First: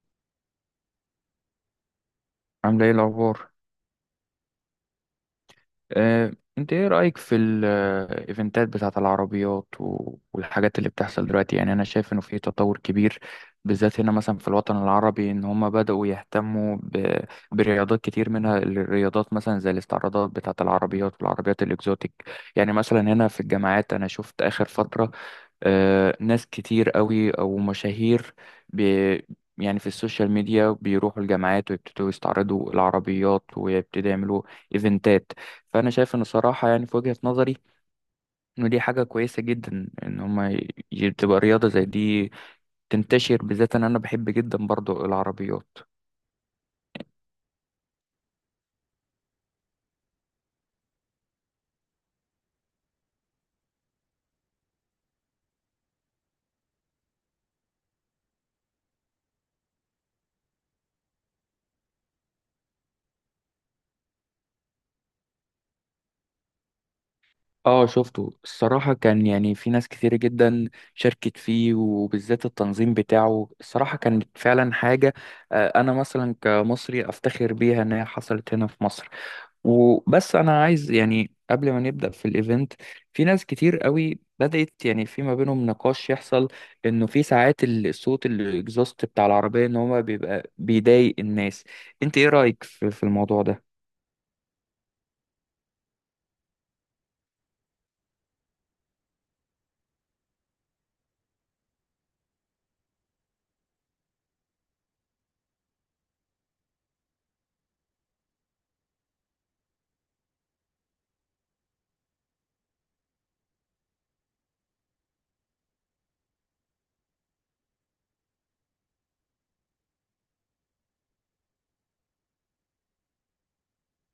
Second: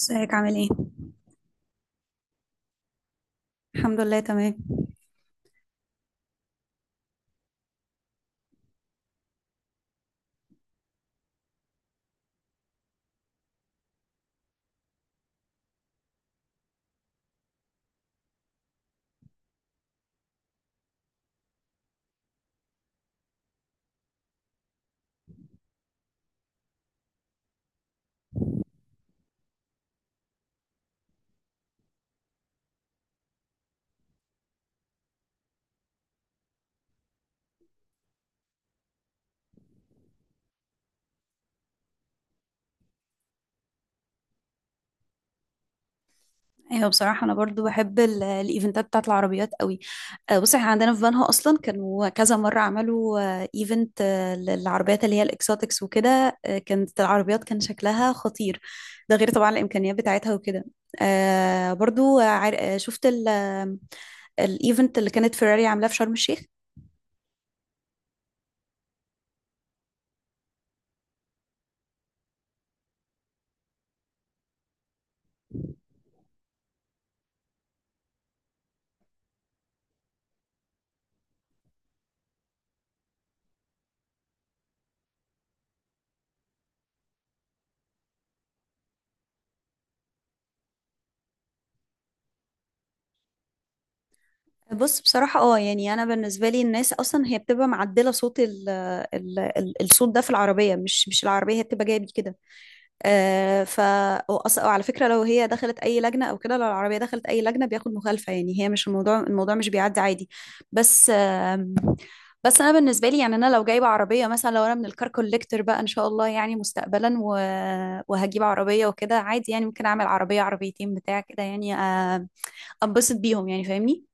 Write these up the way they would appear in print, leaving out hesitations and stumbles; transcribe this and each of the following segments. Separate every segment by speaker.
Speaker 1: ازيك عامل ايه؟
Speaker 2: عاملة ايه الأخبار؟
Speaker 1: الحمد لله تمام.
Speaker 2: آه، انت ايه رأيك في الايفنتات بتاعة العربيات والحاجات اللي بتحصل دلوقتي؟ يعني انا شايف انه في تطور كبير، بالذات هنا مثلا في الوطن العربي، ان هم بدأوا يهتموا برياضات كتير، منها الرياضات مثلا زي الاستعراضات بتاعة العربيات والعربيات الاكزوتيك. يعني مثلا هنا في الجامعات انا شفت اخر فترة، ناس كتير قوي او مشاهير، بي يعني في السوشيال ميديا بيروحوا الجامعات ويبتدوا يستعرضوا العربيات ويبتدوا يعملوا ايفنتات. فانا شايف ان صراحه يعني في وجهه نظري انه دي حاجه كويسه جدا ان هما تبقى رياضه زي دي تنتشر، بالذات ان انا بحب جدا برضو العربيات.
Speaker 1: ايوه، بصراحه انا برضو بحب الايفنتات بتاعت العربيات قوي. بص احنا عندنا في بنها اصلا كانوا كذا مره عملوا ايفنت للعربيات اللي هي الاكسوتكس وكده. كانت العربيات كان شكلها خطير. ده غير طبعا الامكانيات بتاعتها وكده. برضو شفت الايفنت اللي كانت فيراري عاملاه في شرم الشيخ.
Speaker 2: اه، شفته الصراحة، كان يعني في ناس كتير جدا شاركت فيه، وبالذات التنظيم بتاعه الصراحة كانت فعلا حاجة. أنا مثلا كمصري أفتخر بيها إن هي حصلت هنا في مصر. وبس أنا عايز يعني قبل ما نبدأ في الإيفنت، في ناس كتير قوي بدأت يعني في ما بينهم نقاش يحصل إنه في ساعات الصوت الإكزوست بتاع العربية إن هو بيبقى بيضايق الناس. أنت إيه رأيك في الموضوع ده؟
Speaker 1: بص، بصراحة اه يعني أنا بالنسبة لي الناس أصلا هي بتبقى معدلة صوت ال الصوت ده في العربية، مش العربية هي بتبقى جاية بيه كده. آه، ف وعلى فكره لو هي دخلت اي لجنه او كده، لو العربيه دخلت اي لجنه بياخد مخالفه. يعني هي مش الموضوع، الموضوع مش بيعدي عادي. بس آه، بس انا بالنسبه لي يعني انا لو جايبه عربيه مثلا، لو انا من الكار كوليكتور بقى ان شاء الله يعني مستقبلا وهجيب عربيه وكده عادي، يعني ممكن اعمل عربيه عربيتين بتاع كده يعني. انبسط بيهم يعني، فاهمني؟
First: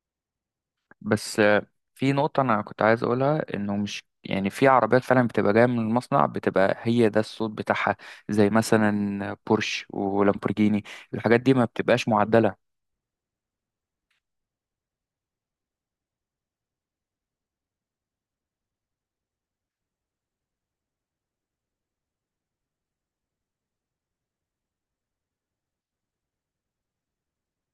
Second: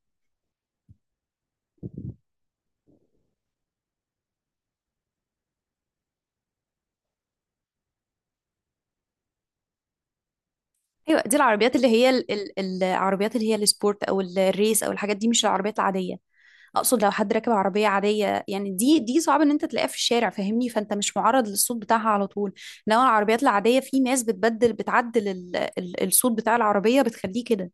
Speaker 2: بس آه، في نقطة أنا كنت عايز أقولها، إنه مش يعني في عربيات فعلا بتبقى جاية من المصنع، بتبقى هي ده الصوت بتاعها، زي مثلا بورش ولامبورجيني.
Speaker 1: ايوه دي
Speaker 2: الحاجات دي ما
Speaker 1: العربيات اللي
Speaker 2: بتبقاش
Speaker 1: هي ال
Speaker 2: معدلة.
Speaker 1: ال العربيات اللي هي السبورت او الريس او الحاجات دي، مش العربيات العاديه. اقصد لو حد راكب عربيه عاديه، يعني دي صعب ان انت تلاقيها في الشارع، فاهمني؟ فانت مش معرض للصوت بتاعها على طول. انما العربيات العاديه في ناس بتبدل، بتعدل ال الصوت بتاع العربيه بتخليه كده.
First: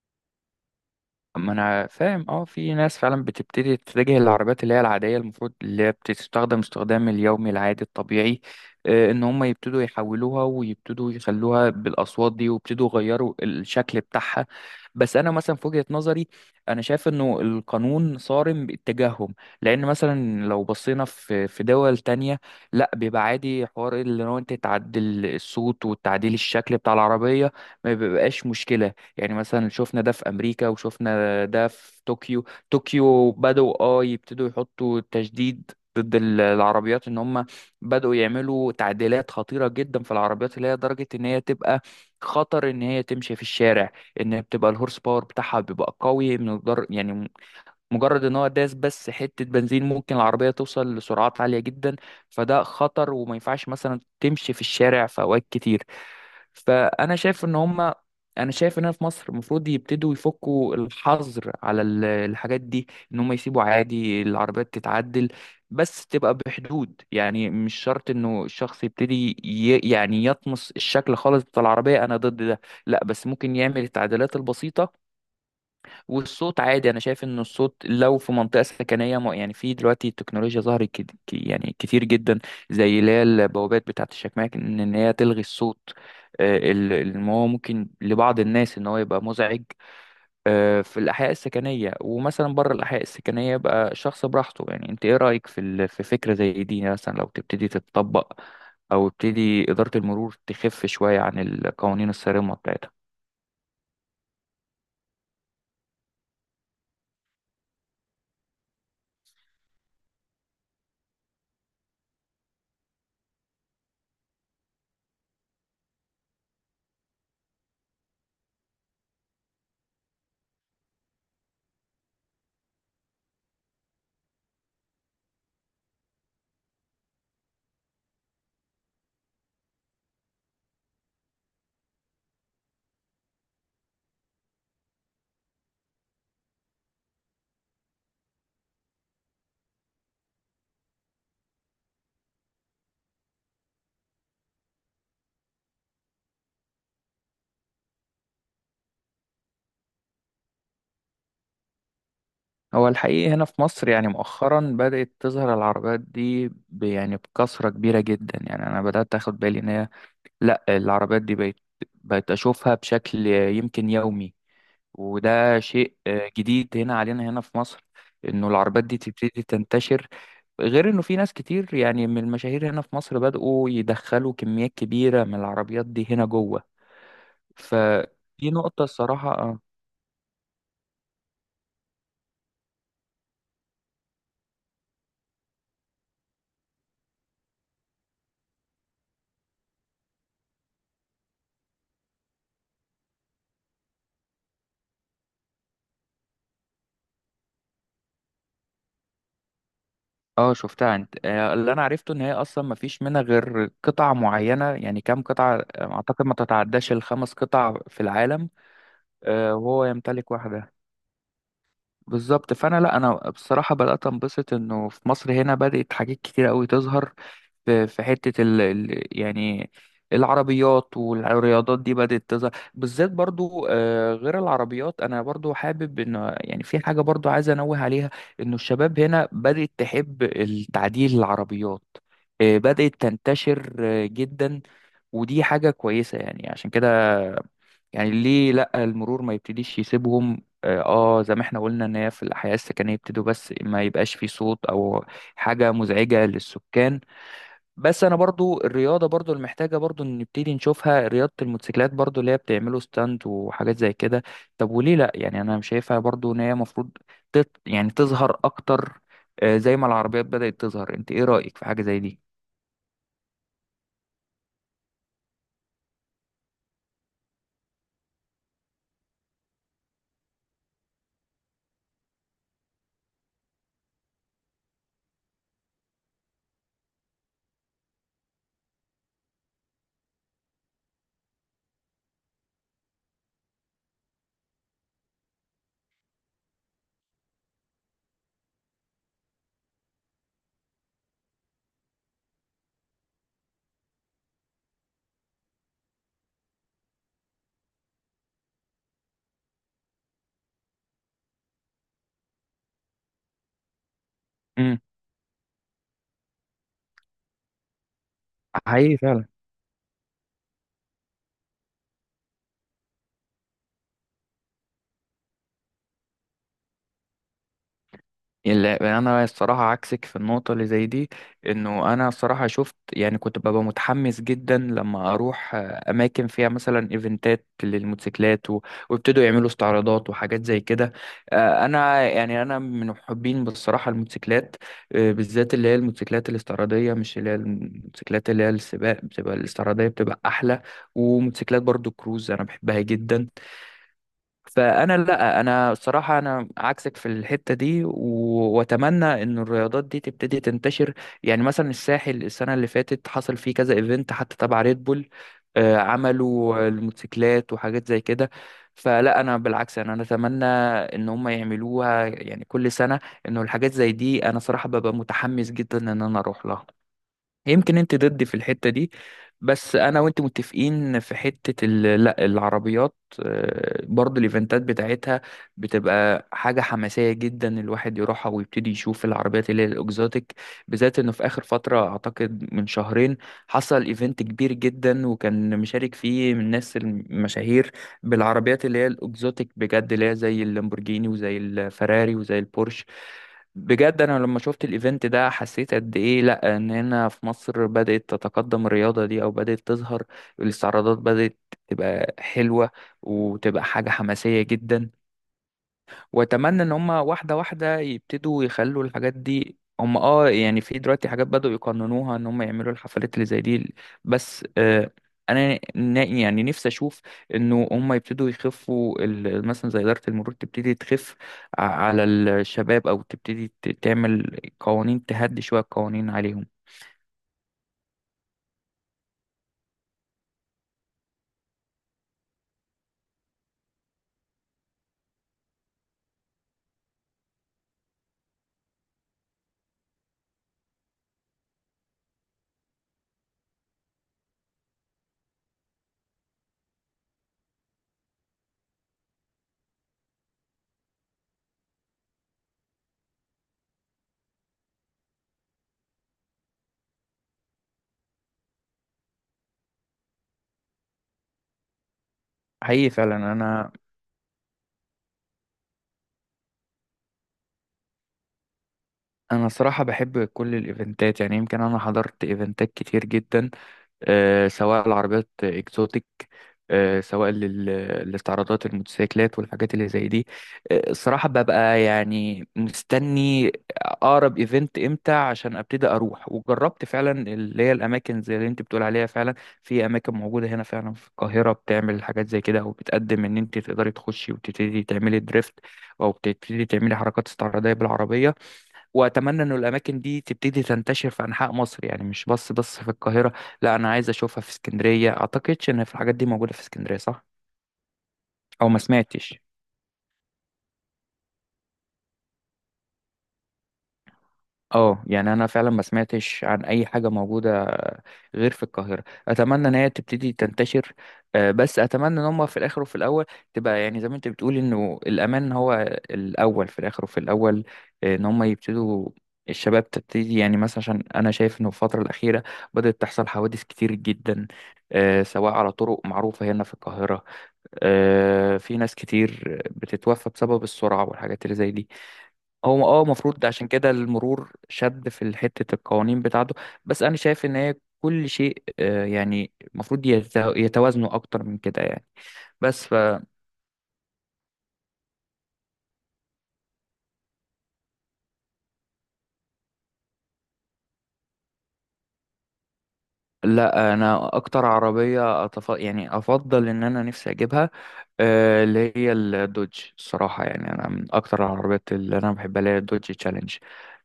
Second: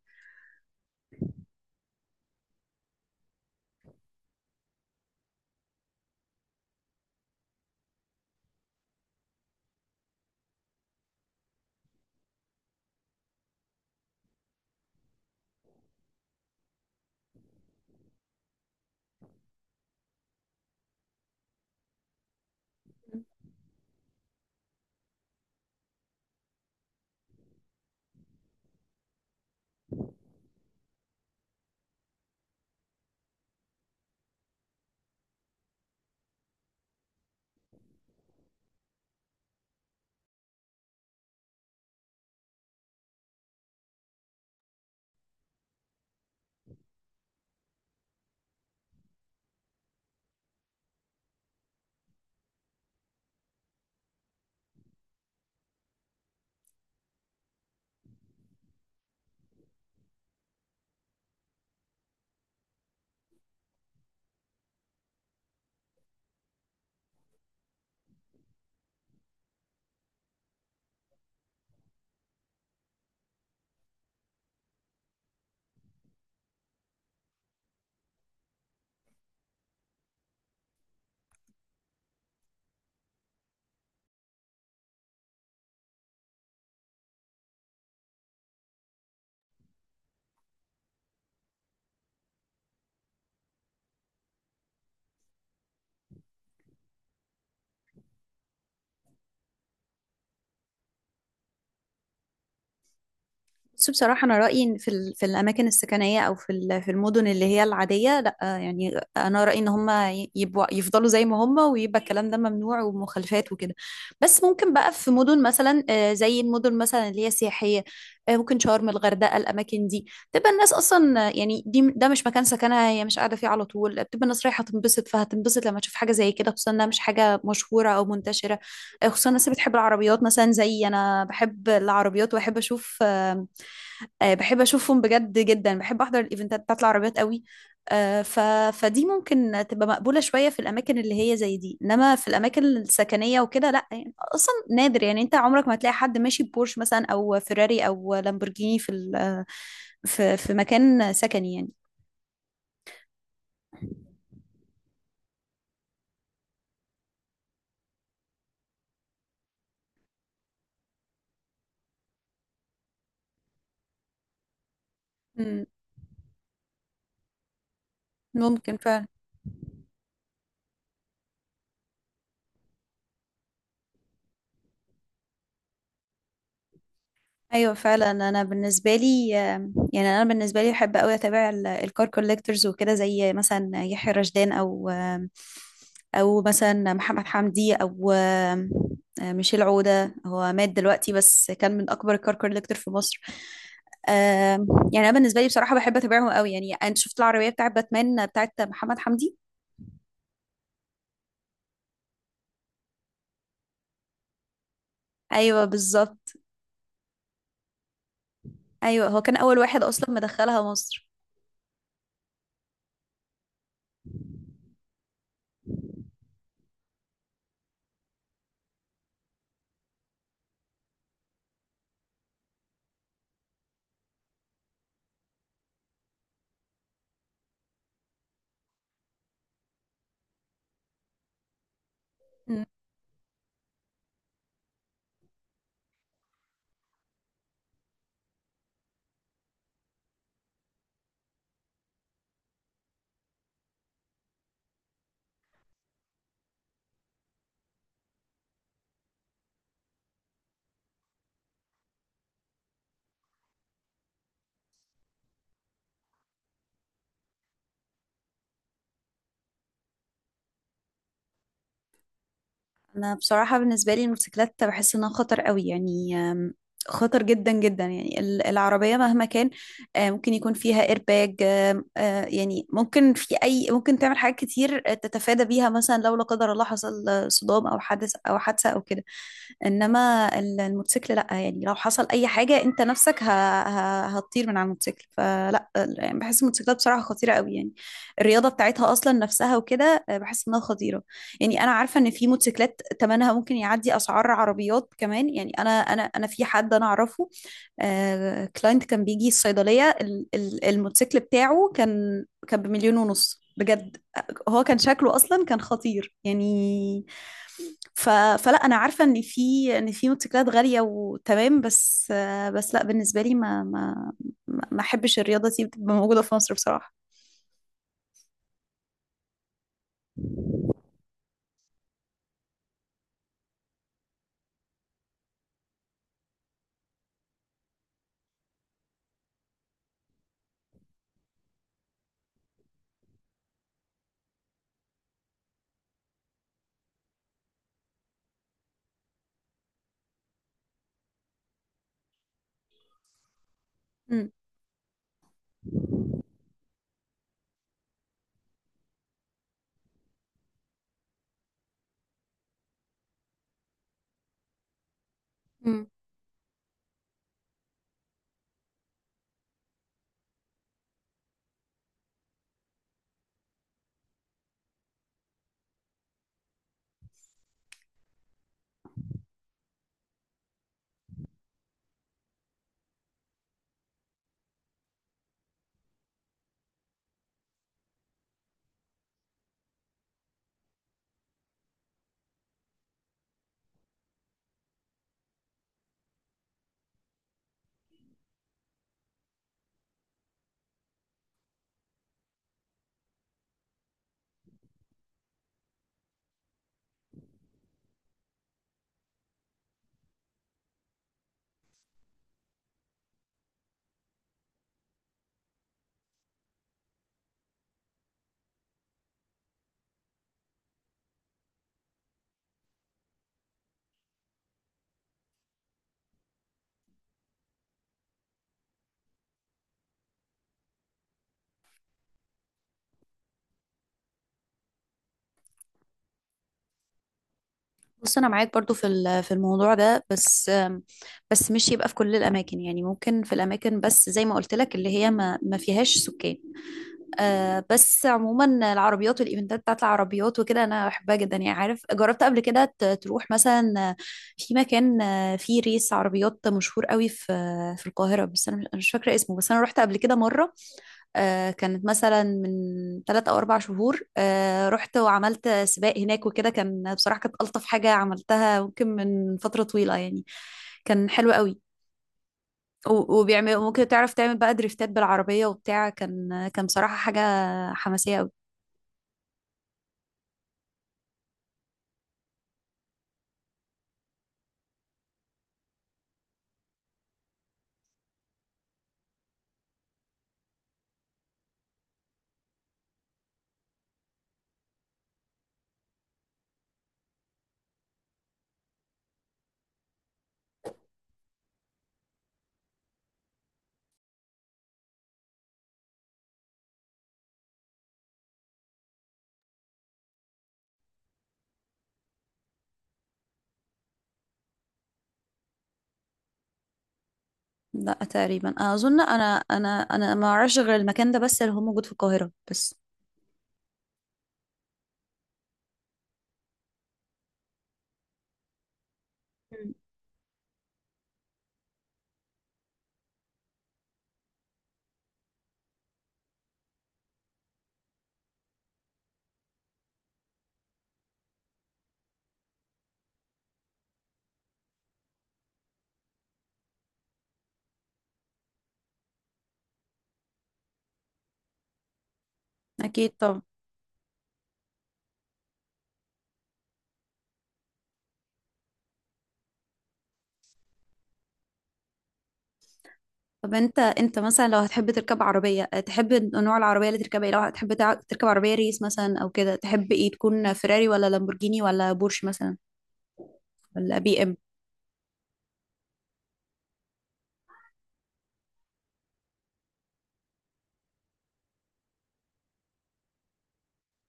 Speaker 2: ما انا فاهم، اه، في ناس فعلا بتبتدي تتجه للعربيات اللي هي العاديه، المفروض اللي هي بتستخدم استخدام اليومي العادي الطبيعي، ان هم يبتدوا يحولوها ويبتدوا يخلوها بالاصوات دي ويبتدوا يغيروا الشكل بتاعها. بس انا مثلا في وجهه نظري انا شايف انه القانون صارم باتجاههم. لان مثلا لو بصينا في دول تانية، لا بيبقى عادي حوار اللي هو انت تعدل الصوت وتعديل الشكل بتاع العربيه، ما بيبقاش مشكله. يعني مثلا شفنا ده في امريكا وشفنا ده في طوكيو. طوكيو بدأوا اه يبتدوا يحطوا تشديد ضد العربيات، ان هم بدأوا يعملوا تعديلات خطيرة جدا في العربيات، اللي هي درجة ان هي تبقى خطر ان هي تمشي في الشارع، ان هي بتبقى الهورس باور بتاعها بيبقى قوي من مجرد ان هو داس بس حتة بنزين ممكن العربية توصل لسرعات عالية جدا. فده خطر وما ينفعش مثلا تمشي في الشارع في اوقات كتير. فانا شايف ان هم، انا شايف ان هنا في مصر المفروض يبتدوا يفكوا الحظر على الحاجات دي، ان هم يسيبوا عادي العربيات تتعدل، بس تبقى بحدود. يعني مش شرط انه الشخص يبتدي يعني يطمس الشكل خالص بتاع العربية، انا ضد ده. لا بس ممكن يعمل التعديلات البسيطة والصوت عادي. انا شايف ان الصوت لو في منطقه سكنيه يعني في دلوقتي تكنولوجيا ظهرت يعني كتير جدا، زي اللي هي البوابات بتاعه الشكماء ان إن هي تلغي الصوت. ما هو ممكن لبعض الناس ان هو يبقى مزعج في الاحياء السكنيه، ومثلا بره الاحياء السكنيه يبقى شخص براحته. يعني انت ايه رايك في فكره زي دي، يعني مثلا لو تبتدي تتطبق، او تبتدي اداره المرور تخف شويه عن القوانين الصارمه بتاعتها؟
Speaker 1: بس بصراحة أنا رأيي إن في في الأماكن السكنية، أو في في المدن اللي هي العادية، لأ يعني أنا رأيي إن هما يبقوا يفضلوا زي ما هما، ويبقى الكلام ده ممنوع ومخالفات وكده. بس ممكن بقى في مدن مثلا، زي المدن مثلا اللي هي سياحية، ممكن شرم، الغردقة، الأماكن دي، تبقى الناس أصلا، يعني ده مش مكان سكنها، هي مش قاعدة فيه على طول، بتبقى الناس رايحة تنبسط، فهتنبسط لما تشوف حاجة زي كده، خصوصا إنها مش حاجة مشهورة أو منتشرة. خصوصا الناس اللي بتحب العربيات، مثلا زي أنا بحب العربيات وأحب أشوف بحب اشوفهم بجد، جدا بحب احضر الايفنتات بتاعت العربيات قوي. آه، ف... فدي ممكن تبقى مقبولة شوية في الأماكن اللي هي زي دي، إنما في الأماكن السكنية وكده لأ، يعني أصلا نادر، يعني أنت عمرك ما هتلاقي حد ماشي ببورش مثلا أو فيراري أو لامبورجيني في في في مكان سكني يعني.
Speaker 2: هو الحقيقي هنا في مصر يعني مؤخرا بدأت تظهر العربيات دي يعني بكثرة كبيرة جدا. يعني أنا بدأت أخد بالي إن هي، لأ العربيات دي بقت، بقت أشوفها بشكل يمكن يومي، وده
Speaker 1: مم،
Speaker 2: شيء جديد هنا علينا هنا في مصر، إنه
Speaker 1: ممكن
Speaker 2: العربيات دي
Speaker 1: فعلا.
Speaker 2: تبتدي تنتشر. غير إنه في ناس كتير يعني من المشاهير هنا في مصر بدأوا يدخلوا كميات كبيرة من العربيات دي هنا جوه.
Speaker 1: ايوه
Speaker 2: ف
Speaker 1: فعلا. انا
Speaker 2: دي نقطة
Speaker 1: بالنسبه لي
Speaker 2: الصراحة.
Speaker 1: يعني، انا بالنسبه لي بحب قوي اتابع الكار كوليكتورز وكده، زي مثلا يحيى رشدان، او او مثلا محمد حمدي، او ميشيل عوده. هو مات دلوقتي بس كان من اكبر الكار كوليكتور في مصر. آم، يعني انا بالنسبه لي بصراحه بحب اتابعهم قوي. يعني انت شفت العربيه بتاعت باتمان بتاعت محمد حمدي؟
Speaker 2: اه شفتها انت، اللي انا عرفته ان هي اصلا ما فيش منها غير قطع معينه، يعني كام قطعه،
Speaker 1: ايوه
Speaker 2: اعتقد
Speaker 1: بالظبط.
Speaker 2: ما تتعداش الخمس قطع في العالم.
Speaker 1: ايوه هو كان اول واحد
Speaker 2: وهو
Speaker 1: اصلا
Speaker 2: يمتلك
Speaker 1: مدخلها
Speaker 2: واحده
Speaker 1: مصر.
Speaker 2: بالظبط. فانا، لا، انا بصراحه بدات انبسط انه في مصر هنا بدات حاجات كتير قوي تظهر. في حته يعني العربيات والرياضات دي بدات تظهر، بالذات برضو، غير العربيات انا برضو حابب ان، يعني في حاجه برضو عايز انوه عليها، انه الشباب هنا بدات تحب التعديل العربيات. بدات تنتشر جدا، ودي حاجة كويسة. يعني عشان كده يعني ليه لأ المرور ما يبتديش يسيبهم اه، زي ما احنا قلنا، ان هي في الأحياء السكنية يبتدوا، بس ما يبقاش في صوت او حاجة مزعجة للسكان. بس انا برضو الرياضة برضو المحتاجة برضو إن نبتدي نشوفها، رياضة الموتوسيكلات برضو اللي هي بتعملوا ستاند وحاجات زي كده. طب وليه لأ؟ يعني انا شايفها برضو ان هي المفروض يعني تظهر اكتر، زي ما العربيات بدأت تظهر. انت ايه رأيك في حاجة زي دي؟
Speaker 1: انا بصراحه بالنسبه لي الموتوسيكلات بحس انها خطر قوي، يعني خطر جدا جدا. يعني العربيه مهما كان ممكن يكون فيها ايرباج، يعني ممكن في اي، ممكن تعمل حاجات كتير تتفادى بيها، مثلا لو لا قدر الله حصل صدام او حدث او حادثه او كده. انما الموتوسيكل لا، يعني لو حصل اي حاجه انت نفسك هتطير من على الموتوسيكل. فلا يعني بحس الموتوسيكلات بصراحه خطيره قوي يعني. الرياضه بتاعتها اصلا نفسها وكده بحس انها خطيره. يعني انا عارفه ان في موتوسيكلات ثمنها ممكن يعدي اسعار عربيات كمان. يعني انا في حد انا اعرفه، كلاينت، كان بيجي الصيدلية، الموتوسيكل بتاعه كان بمليون ونص بجد. هو كان
Speaker 2: امم
Speaker 1: شكله اصلا كان خطير يعني. ف... فلا انا
Speaker 2: حقيقي
Speaker 1: عارفه ان
Speaker 2: فعلا.
Speaker 1: في في موتوسيكلات غاليه وتمام بس. بس لا بالنسبه لي ما احبش الرياضه دي تبقى موجوده في مصر بصراحه.
Speaker 2: لا انا الصراحه عكسك في النقطه اللي زي دي. انه انا الصراحه شفت، يعني كنت ببقى متحمس جدا لما اروح اماكن فيها مثلا ايفنتات للموتوسيكلات ويبتدوا يعملوا استعراضات وحاجات زي كده. انا يعني انا من محبين بصراحه الموتوسيكلات، بالذات اللي هي الموتوسيكلات الاستعراضيه، مش اللي هي الموتوسيكلات اللي هي السباق، بتبقى الاستعراضيه بتبقى احلى. وموتوسيكلات برضو كروز انا بحبها جدا.
Speaker 1: مم.
Speaker 2: فانا، لا، انا الصراحه انا عكسك في الحته دي واتمنى ان الرياضات دي تبتدي تنتشر. يعني مثلا الساحل السنه اللي فاتت حصل فيه كذا ايفنت حتى تبع ريد بول،
Speaker 1: مم.
Speaker 2: عملوا الموتوسيكلات وحاجات زي كده. فلا انا بالعكس، أنا اتمنى ان هم يعملوها يعني كل سنه، انه الحاجات زي دي انا صراحه ببقى متحمس جدا ان انا اروح لها. يمكن انت ضدي في الحتة دي، بس انا وانت متفقين في حتة لا العربيات، برضو الايفنتات بتاعتها بتبقى حاجة حماسية جدا، الواحد يروحها ويبتدي يشوف العربيات اللي هي الاكزوتيك. بالذات انه في اخر فترة اعتقد من شهرين حصل ايفنت كبير جدا وكان مشارك فيه من الناس المشاهير، بالعربيات اللي هي الاكزوتيك بجد، اللي هي زي اللامبورجيني وزي الفراري وزي البورش. بجد انا لما شفت الايفنت ده حسيت قد ايه، لا ان هنا في مصر بدأت تتقدم الرياضة دي، او بدأت تظهر الاستعراضات، بدأت تبقى حلوة وتبقى حاجة حماسية جدا. واتمنى ان هم واحده واحده يبتدوا يخلوا الحاجات دي. هم اه يعني في دلوقتي حاجات بدأوا يقننوها، ان هم يعملوا الحفلات اللي زي دي. بس آه انا يعني نفسي اشوف انه هم يبتدوا يخفوا مثلا زي اداره المرور تبتدي تخف على الشباب، او تبتدي تعمل قوانين، تهدي شويه القوانين عليهم.
Speaker 1: بص انا معاك برضو في في الموضوع ده، بس بس مش يبقى في كل الاماكن، يعني ممكن في الاماكن بس زي ما قلت لك اللي هي ما فيهاش سكان. آه، بس عموما العربيات والايفنتات بتاعت العربيات وكده انا بحبها جدا. يعني عارف، جربت قبل كده تروح مثلا في مكان فيه ريس عربيات مشهور قوي في في القاهرة، بس انا مش أنا مش فاكرة اسمه. بس انا رحت قبل كده مرة، آه، كانت مثلا من ثلاث او اربع شهور، آه رحت وعملت سباق هناك وكده، كان بصراحة كانت الطف حاجة عملتها ممكن من فترة طويلة يعني. كان حلو قوي.
Speaker 2: حقيقي فعلا.
Speaker 1: وبيعمل
Speaker 2: انا
Speaker 1: ممكن تعرف تعمل بقى دريفتات بالعربية وبتاع، كان كان بصراحة حاجة حماسية قوي.
Speaker 2: انا صراحه بحب كل الايفنتات. يعني يمكن انا حضرت ايفنتات كتير جدا، سواء العربيات اكزوتيك، سواء الاستعراضات الموتوسيكلات والحاجات اللي زي دي. الصراحة ببقى يعني مستني أقرب إيفنت إمتى عشان أبتدي أروح. وجربت فعلا اللي هي الأماكن زي اللي أنت بتقول عليها فعلا، في أماكن موجودة هنا فعلا في القاهرة بتعمل حاجات زي كده، أو بتقدم إن أنت تقدري تخشي وتبتدي تعملي دريفت، أو بتبتدي تعملي حركات استعراضية بالعربية. واتمنى ان الاماكن دي تبتدي تنتشر في انحاء مصر، يعني مش بس في القاهره. لا انا عايز اشوفها في اسكندريه، اعتقدش ان في الحاجات دي موجوده في اسكندريه، صح؟
Speaker 1: لا تقريبا،
Speaker 2: او ما
Speaker 1: اظن انا.
Speaker 2: سمعتش.
Speaker 1: انا ما اعرفش غير المكان ده بس اللي هو موجود في القاهره بس.
Speaker 2: اه يعني انا فعلا ما سمعتش عن اي حاجه موجوده غير في القاهره. اتمنى
Speaker 1: مم.
Speaker 2: ان هي تبتدي تنتشر. بس اتمنى ان هم في الاخر وفي الاول تبقى، يعني زي ما انت بتقول انه الامان هو الاول، في الاخر وفي الاول. ان هم يبتدوا، الشباب تبتدي، يعني مثلا عشان انا شايف انه في الفتره الاخيره بدات تحصل حوادث كتير جدا، سواء على طرق معروفه هنا في القاهره. في ناس كتير بتتوفى بسبب السرعه والحاجات اللي زي دي. هو اه
Speaker 1: اكيد طبعا.
Speaker 2: المفروض عشان كده المرور شد في حتة القوانين بتاعته. بس انا شايف ان هي كل شيء، يعني المفروض يتوازنوا اكتر من كده يعني. بس فلا.
Speaker 1: طب انت مثلا لو هتحب تركب عربيه، تحب نوع العربيه اللي تركبها ايه؟ لو هتحب تركب عربيه ريس مثلا او كده، تحب ايه؟ تكون فيراري ولا لامبورجيني ولا بورش مثلا ولا بي ام؟
Speaker 2: انا اكتر عربية يعني افضل ان انا نفسي اجيبها اللي هي الدوج. الصراحة يعني أنا من أكتر العربيات اللي أنا بحبها اللي هي الدوج تشالنج.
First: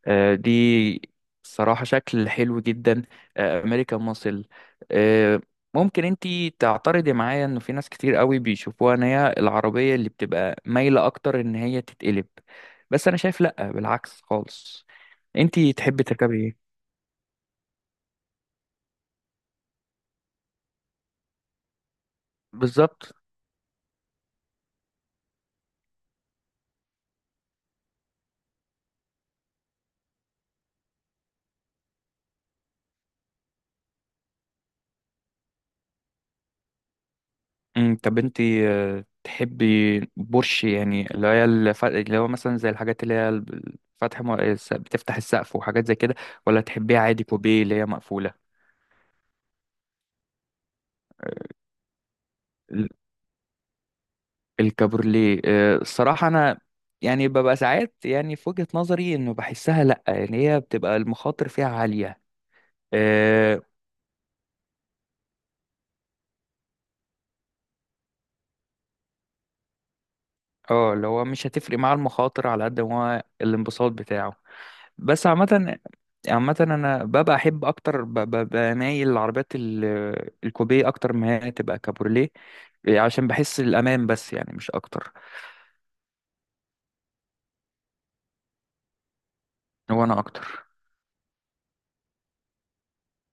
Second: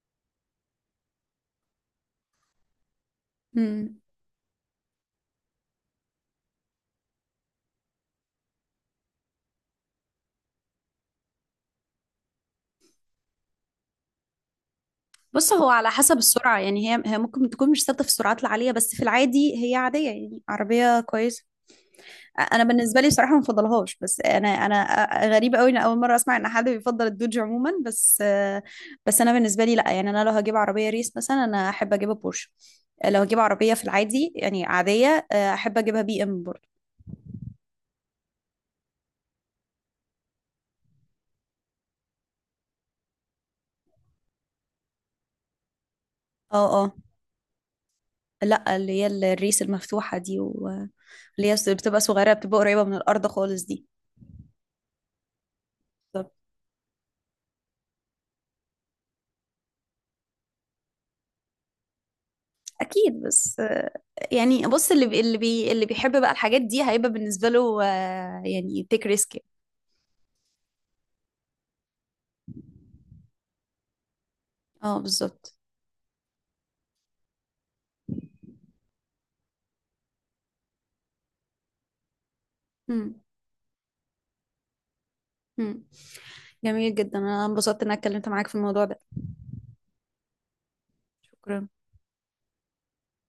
Speaker 2: دي صراحة شكل حلو جدا،
Speaker 1: مم.
Speaker 2: أمريكان ماسل. آه، ممكن انتي تعترضي معايا انه في ناس كتير قوي بيشوفوها ان هي العربية اللي بتبقى مايلة اكتر ان هي تتقلب. بس انا شايف لأ، بالعكس خالص.
Speaker 1: بص هو
Speaker 2: انتي
Speaker 1: على
Speaker 2: تحبي
Speaker 1: حسب
Speaker 2: تركبي
Speaker 1: السرعه،
Speaker 2: ايه؟
Speaker 1: يعني هي ممكن تكون مش ثابته في السرعات العاليه، بس في العادي هي عاديه، يعني عربيه كويسه. انا بالنسبه لي
Speaker 2: بالظبط.
Speaker 1: صراحه ما بفضلهاش. بس انا غريبه قوي ان اول مره اسمع ان حد بيفضل الدوج عموما. بس بس انا بالنسبه لي لا، يعني انا لو هجيب عربيه ريس مثلا انا احب اجيبها بورش. لو هجيب عربيه في العادي يعني عاديه احب اجيبها بي ام برضه.
Speaker 2: مم، طب انت تحبي بورش، يعني اللي هي اللي هو مثلا زي الحاجات اللي هي فتح بتفتح السقف وحاجات زي كده،
Speaker 1: اه
Speaker 2: ولا
Speaker 1: اه
Speaker 2: تحبيها عادي كوبيه اللي هي مقفولة؟
Speaker 1: لا اللي هي الريس المفتوحه دي، واللي
Speaker 2: آه،
Speaker 1: هي بتبقى صغيره، بتبقى قريبه
Speaker 2: ال-
Speaker 1: من الارض خالص دي.
Speaker 2: الكابورليه، الصراحة
Speaker 1: بالظبط.
Speaker 2: أنا يعني ببقى ساعات، يعني في وجهة نظري إنه بحسها لأ، يعني هي بتبقى المخاطر فيها عالية.
Speaker 1: اكيد، بس
Speaker 2: اه،
Speaker 1: يعني بص، اللي بيحب بقى الحاجات دي هيبقى بالنسبه له يعني تيك ريسك.
Speaker 2: اللي هو مش هتفرق مع المخاطر على قد ما هو الانبساط بتاعه.
Speaker 1: اه
Speaker 2: بس
Speaker 1: بالظبط.
Speaker 2: عامة، عامة أنا ببقى أحب أكتر، ببقى مايل للعربيات الكوبيه أكتر ما هي تبقى كابورليه،
Speaker 1: مم.
Speaker 2: عشان بحس الأمان، بس يعني مش أكتر.
Speaker 1: مم. جميل جدا، انا انبسطت ان انا اتكلمت معاك في الموضوع ده.
Speaker 2: هو أنا أكتر
Speaker 1: شكرا.